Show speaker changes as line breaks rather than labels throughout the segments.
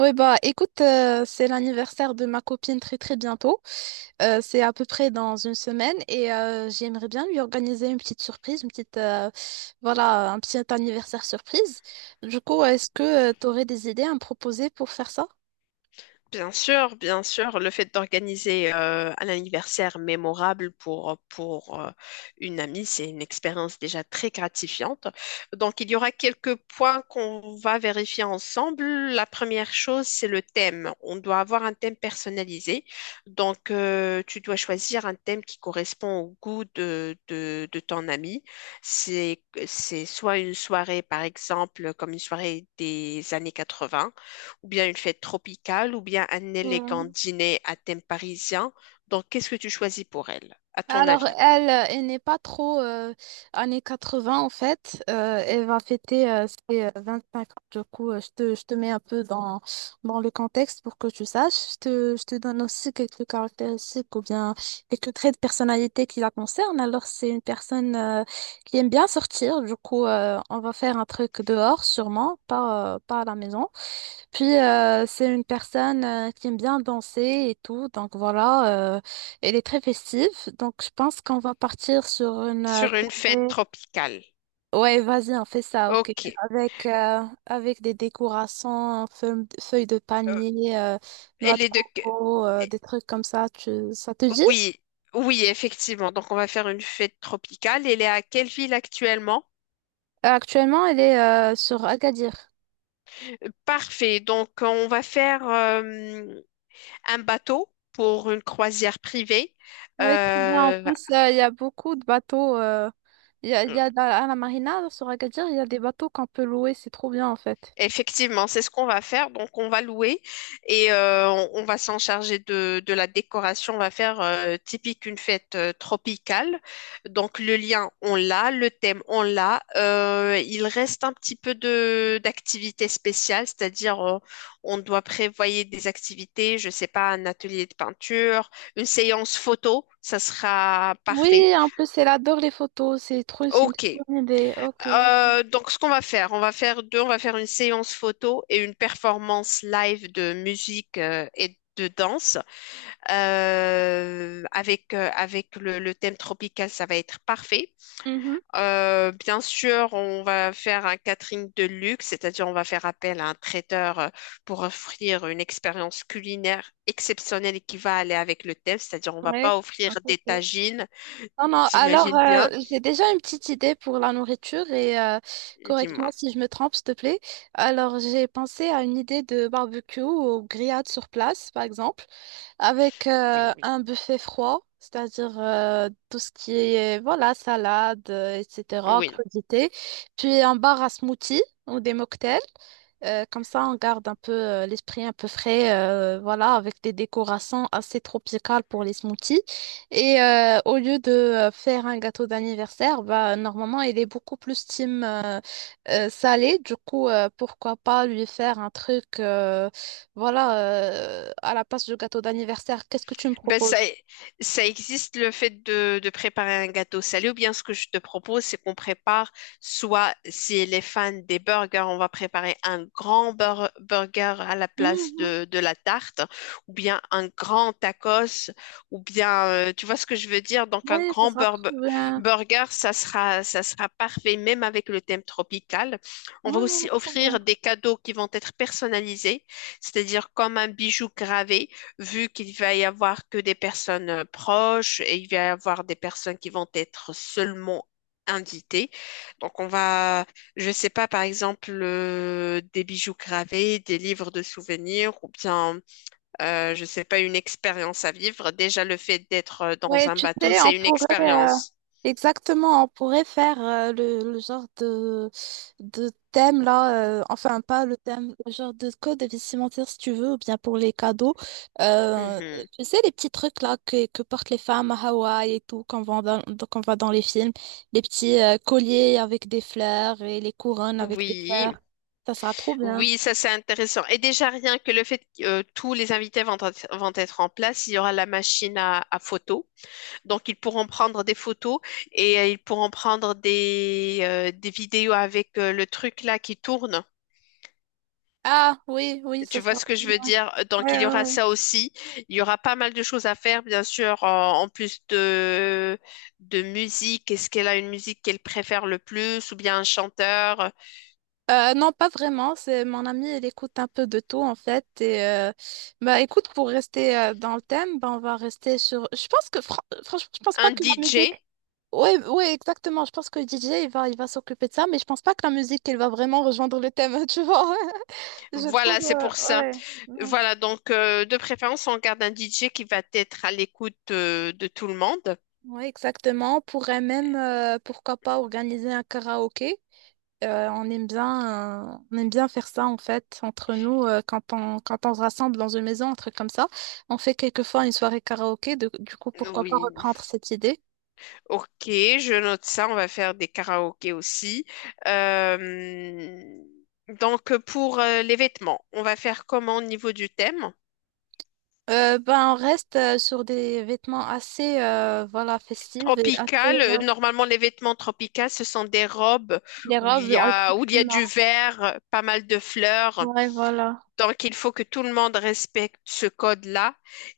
Oui, bah écoute, c'est l'anniversaire de ma copine très très bientôt. C'est à peu près dans une semaine et j'aimerais bien lui organiser une petite surprise, une petite, voilà, un petit anniversaire surprise. Du coup, est-ce que tu aurais des idées à me proposer pour faire ça?
Bien sûr, le fait d'organiser un anniversaire mémorable pour une amie, c'est une expérience déjà très gratifiante. Donc, il y aura quelques points qu'on va vérifier ensemble. La première chose, c'est le thème. On doit avoir un thème personnalisé. Donc, tu dois choisir un thème qui correspond au goût de ton amie. C'est soit une soirée, par exemple, comme une soirée des années 80 ou bien une fête tropicale, ou bien un élégant
Hmm.
dîner à thème parisien. Donc, qu'est-ce que tu choisis pour elle, à ton
Alors,
avis?
elle, elle n'est pas trop années 20 en fait. Elle va fêter ses 5 ans. Du coup, je te mets un peu dans le contexte pour que tu saches. Je te donne aussi quelques caractéristiques ou bien quelques traits de personnalité qui la concernent. Alors, c'est une personne qui aime bien sortir. Du coup, on va faire un truc dehors sûrement, pas à la maison. Puis c'est une personne qui aime bien danser et tout, donc voilà, elle est très festive, donc je pense qu'on va partir sur une
Sur une fête
tournée.
tropicale.
Ouais, vas-y, on fait ça, ok.
Ok.
Avec avec des décorations, feuilles de
Euh,
palmier, noix
elle
de
est de...
coco,
eh,
des trucs comme ça. Ça te dit?
Oui, oui, effectivement. Donc, on va faire une fête tropicale. Elle est à quelle ville actuellement?
Actuellement, elle est sur Agadir.
Euh, Parfait. Donc, on va faire un bateau pour une croisière privée.
Oui, très bien. En
Euh,
plus, il y a beaucoup de bateaux. Il y a, à la marina sur Agadir, il y a des bateaux qu'on peut louer. C'est trop bien en fait.
Effectivement, c'est ce qu'on va faire. Donc, on va louer et on va s'en charger de la décoration. On va faire typique une fête tropicale. Donc, le lien, on l'a, le thème, on l'a. Il reste un petit peu de d'activités spéciales, c'est-à-dire on doit prévoyer des activités, je sais pas, un atelier de peinture, une séance photo, ça sera parfait.
Oui, en plus, elle adore les photos. C'est trop, c'est une
Ok,
très bonne idée. Ok.
donc, ce qu'on va faire, on va faire une séance photo et une performance live de musique et de danse. Avec le thème tropical, ça va être parfait.
Mhm.
Bien sûr, on va faire un catering de luxe, c'est-à-dire on va faire appel à un traiteur pour offrir une expérience culinaire exceptionnelle et qui va aller avec le thème, c'est-à-dire on va
Ouais.
pas offrir
Ok,
des
ok.
tagines,
Non, non. Alors,
t'imagines bien?
j'ai déjà une petite idée pour la nourriture et correcte-moi
Dis-moi,
si je me trompe, s'il te plaît. Alors, j'ai pensé à une idée de barbecue ou grillade sur place, par exemple. avec
oui,
euh, oui, un buffet froid, c'est-à-dire tout ce qui est voilà, salade, etc.,
oui.
crudité. Puis un bar à smoothie ou des mocktails. Comme ça, on garde un peu l'esprit un peu frais, voilà, avec des décorations assez tropicales pour les smoothies. Et au lieu de faire un gâteau d'anniversaire, bah, normalement, il est beaucoup plus team salé. Du coup, pourquoi pas lui faire un truc, voilà, à la place du gâteau d'anniversaire, qu'est-ce que tu me
Ben
proposes?
ça existe le fait de préparer un gâteau salé ou bien ce que je te propose, c'est qu'on prépare soit si les fans des burgers, on va préparer un grand burger à la place
Mhm.
de la tarte ou bien un grand tacos ou bien tu vois ce que je veux dire? Donc un
Ouais, ça
grand
sera trop bien.
burger, ça sera parfait même avec le thème tropical. On va
Ouais, ouais, ouais,
aussi
trop bien.
offrir des cadeaux qui vont être personnalisés, c'est-à-dire comme un bijou gravé vu qu'il va y avoir que des personnes proches et il va y avoir des personnes qui vont être seulement invitées. Donc on va, je sais pas, par exemple, des bijoux gravés, des livres de souvenirs ou bien, je sais pas, une expérience à vivre. Déjà, le fait d'être dans
Ouais,
un
tu
bateau,
sais, on
c'est une
pourrait
expérience.
exactement, on pourrait faire le genre de thème là, enfin pas le thème, le genre de code vestimentaire si tu veux, ou bien pour les cadeaux. Euh,
Mhm.
tu sais, les petits trucs là que portent les femmes à Hawaï et tout, qu'on voit qu'on voit dans les films, les petits colliers avec des fleurs et les couronnes avec des
Oui,
fleurs, ça sera trop bien.
oui, ça c'est intéressant. Et déjà rien que le fait que tous les invités vont être en place, il y aura la machine à photos. Donc, ils pourront prendre des photos et ils pourront prendre des vidéos avec le truc là qui tourne.
Ah oui, oui, ça
Tu vois
sera
ce que
très
je
bien.
veux dire? Donc,
Ouais,
il y
ouais,
aura
ouais.
ça aussi. Il y aura pas mal de choses à faire, bien sûr, en plus de musique. Est-ce qu'elle a une musique qu'elle préfère le plus ou bien un chanteur,
Non, pas vraiment. C'est mon amie, elle écoute un peu de tout en fait. Bah écoute, pour rester dans le thème, bah, on va rester sur. Je pense que franchement, je pense
un
pas que la
DJ?
musique. Oui, oui, exactement. Je pense que le DJ, il va s'occuper de ça, mais je pense pas que la musique, elle va vraiment rejoindre le thème, tu vois. Je trouve,
Voilà, c'est pour ça.
ouais, ouais,
Voilà, donc de préférence, on garde un DJ qui va être à l'écoute de tout le monde.
ouais, exactement. On pourrait même, pourquoi pas, organiser un karaoké. On aime bien faire ça, en fait, entre nous, quand on se rassemble dans une maison, un truc comme ça. On fait quelquefois une soirée karaoké. Du coup, pourquoi pas
Oui,
reprendre cette idée?
Ok, je note ça. On va faire des karaokés aussi. Euh, donc, pour les vêtements, on va faire comment au niveau du thème?
Ben, on reste sur des vêtements assez, voilà, festifs et assez,
Tropical. Normalement, les vêtements tropicaux, ce sont des robes
des robes,
où il y a
exactement.
du vert, pas mal de fleurs.
Ouais, voilà.
Donc, il faut que tout le monde respecte ce code-là.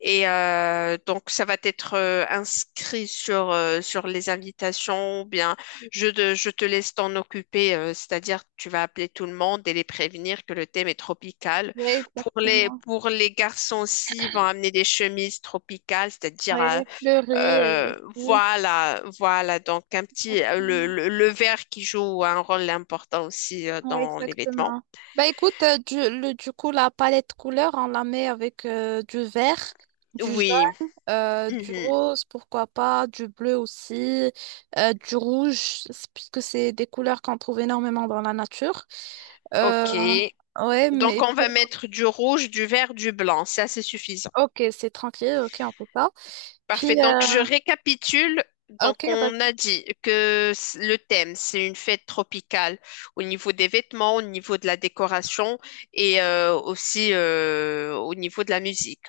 Et donc, ça va être inscrit sur, sur les invitations ou bien je te laisse t'en occuper, c'est-à-dire tu vas appeler tout le monde et les prévenir que le thème est tropical.
Ouais, exactement.
Pour les garçons aussi, ils vont amener des chemises tropicales, c'est-à-dire
Ouais,
euh,
pleurer
euh,
et tout.
voilà, voilà. Donc, un petit,
Exactement.
le vert qui joue un rôle important aussi
Ouais,
dans les vêtements.
exactement. Bah écoute, du coup, la palette couleur, on la met avec du vert, du
Oui.
jaune, du
Mhm.
rose, pourquoi pas, du bleu aussi, du rouge, c'est- puisque c'est des couleurs qu'on trouve énormément dans la nature. Euh,
Ok.
ouais,
Donc,
mais
on va
pour...
mettre du rouge, du vert, du blanc. Ça, C'est assez suffisant.
Ok, c'est tranquille, ok, on peut pas.
Parfait.
Puis,
Donc, je récapitule. Donc,
ok,
on
vas-y,
a dit que c- le thème, c'est une fête tropicale au niveau des vêtements, au niveau de la décoration et aussi au niveau de la musique.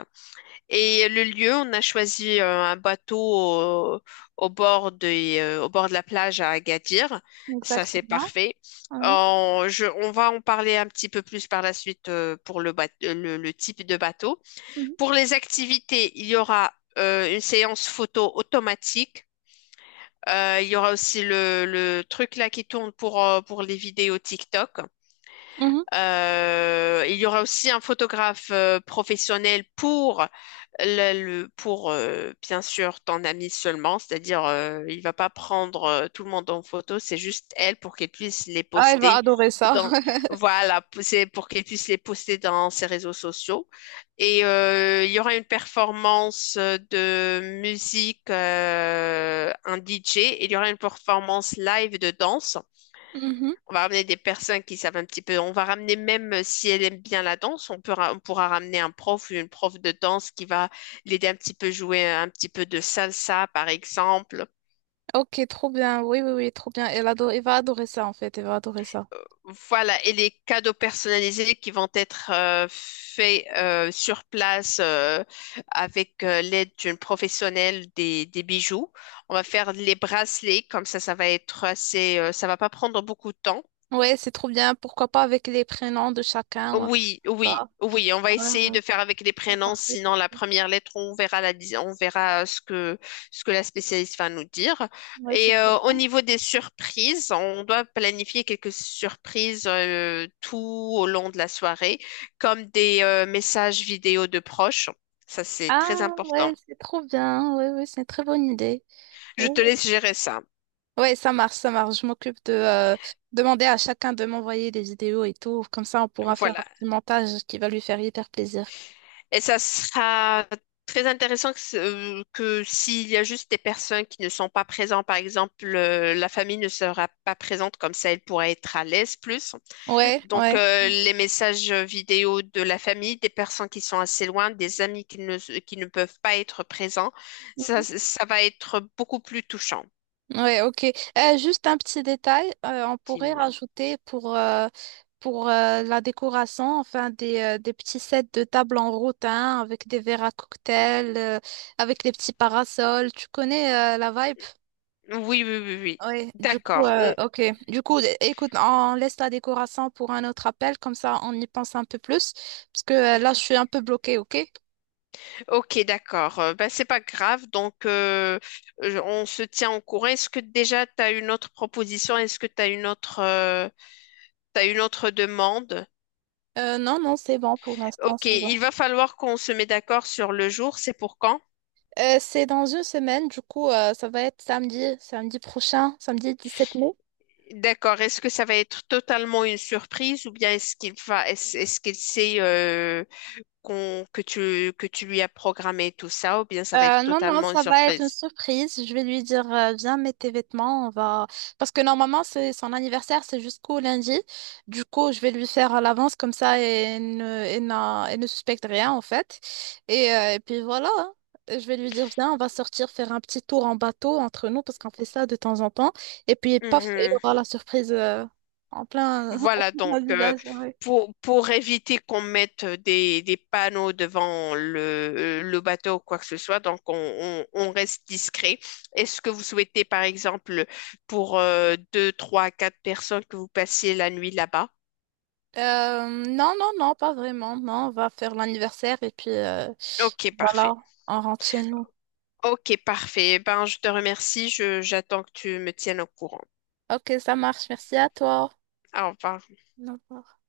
Et le lieu, on a choisi un bateau au, au bord des, au bord de la plage à Agadir. Ça, c'est
exactement.
parfait.
Ouais.
On va en parler un petit peu plus par la suite pour le, le type de bateau.
Mhm.
Pour les activités, il y aura une séance photo automatique. Il y aura aussi le truc là qui tourne pour les vidéos TikTok.
Mhm.
Il y aura aussi un photographe professionnel pour le, pour bien sûr ton ami seulement, c'est-à-dire il va pas prendre tout le monde en photo, c'est juste elle pour qu'elle puisse les
Ah, elle va
poster
adorer ça.
dans voilà, c'est pour qu'elle puisse les poster dans ses réseaux sociaux. Et il y aura une performance de musique, un DJ, et il y aura une performance live de danse.
Mhm.
On va ramener des personnes qui savent un petit peu. On va ramener même si elle aime bien la danse, on peut on pourra ramener un prof ou une prof de danse qui va l'aider un petit peu jouer un petit peu de salsa, par exemple.
Ok, trop bien. Oui, oui, oui, trop bien. Elle adore, elle va adorer ça, en fait. Elle va adorer ça.
Voilà, et les cadeaux personnalisés qui vont être faits sur place avec l'aide d'une professionnelle des bijoux. On va faire les bracelets, comme ça va être assez, ça va pas prendre beaucoup de temps.
Ouais, c'est trop bien. Pourquoi pas avec les prénoms de chacun ou un truc
Oui,
comme
oui,
ça.
oui, on va
Ouais,
essayer
ouais,
de faire avec les
ouais,
prénoms,
parfait,
sinon la
parfait.
première lettre, on verra on verra ce que la spécialiste va nous dire.
Ouais, c'est
Et
trop
au
bien.
niveau des surprises, on doit planifier quelques surprises tout au long de la soirée, comme des messages vidéo de proches. Ça, c'est très
Ah,
important.
ouais, c'est trop bien. Ouais, ouais, c'est une très bonne idée.
Je
Ouais,
te laisse gérer ça.
ouais, ouais, ça marche, ça marche. Je m'occupe de demander à chacun de m'envoyer des vidéos et tout. Comme ça, on pourra faire un
Voilà.
petit montage qui va lui faire hyper plaisir.
Et ça sera très intéressant que s'il y a juste des personnes qui ne sont pas présentes, par exemple, la famille ne sera pas présente, comme ça elle pourra être à l'aise plus.
Ouais,
Donc,
ouais.
les messages vidéo de la famille, des personnes qui sont assez loin, des amis qui ne peuvent pas être présents, ça va être beaucoup plus touchant,
Ouais, ok. Juste un petit détail, on pourrait
dis-moi.
rajouter pour la décoration, enfin des petits sets de table en rotin avec des verres à cocktail, avec des petits parasols. Tu connais la vibe?
Oui, oui, oui, oui.
Oui, du coup,
D'accord.
ok. Du coup, écoute, on laisse la décoration pour un autre appel, comme ça on y pense un peu plus, parce que là, je suis un peu bloquée, ok?
Ok, d'accord. Ben, c'est pas grave. Donc, on se tient au courant. Est-ce que déjà tu as une autre proposition? Est-ce que tu as une autre, t'as une autre demande?
Non, non, c'est bon pour l'instant,
Ok,
c'est bon.
il va falloir qu'on se mette d'accord sur le jour. C'est pour quand?
C'est dans une semaine, du coup, ça va être samedi, samedi prochain, samedi 17 mai.
D'accord. Est-ce que ça va être totalement une surprise ou bien est-ce qu'il va, est-ce qu'il sait qu'on, que tu lui as programmé tout ça ou bien ça va être
Non, non,
totalement une
ça va être une
surprise?
surprise. Je vais lui dire, viens, mets tes vêtements, on va... Parce que normalement, c'est son anniversaire, c'est jusqu'au lundi. Du coup, je vais lui faire à l'avance comme ça et ne suspecte rien, en fait. Et puis voilà, hein. Je vais lui dire, viens, on va sortir faire un petit tour en bateau entre nous, parce qu'on fait ça de temps en temps. Et puis, paf, il aura la surprise, en plein, en
Voilà, donc
plein visage.
pour éviter qu'on mette des panneaux devant le bateau ou quoi que ce soit, on reste discret. Est-ce que vous souhaitez, par exemple, pour deux, trois, quatre personnes que vous passiez la nuit là-bas?
Non, non, non, pas vraiment. Non, on va faire l'anniversaire et puis
Ok, parfait.
voilà, on rentre chez nous.
Ok, parfait. Eh Ben, je te remercie. J'attends que tu me tiennes au courant.
Ok, ça marche. Merci à toi.
Au revoir.
Au revoir.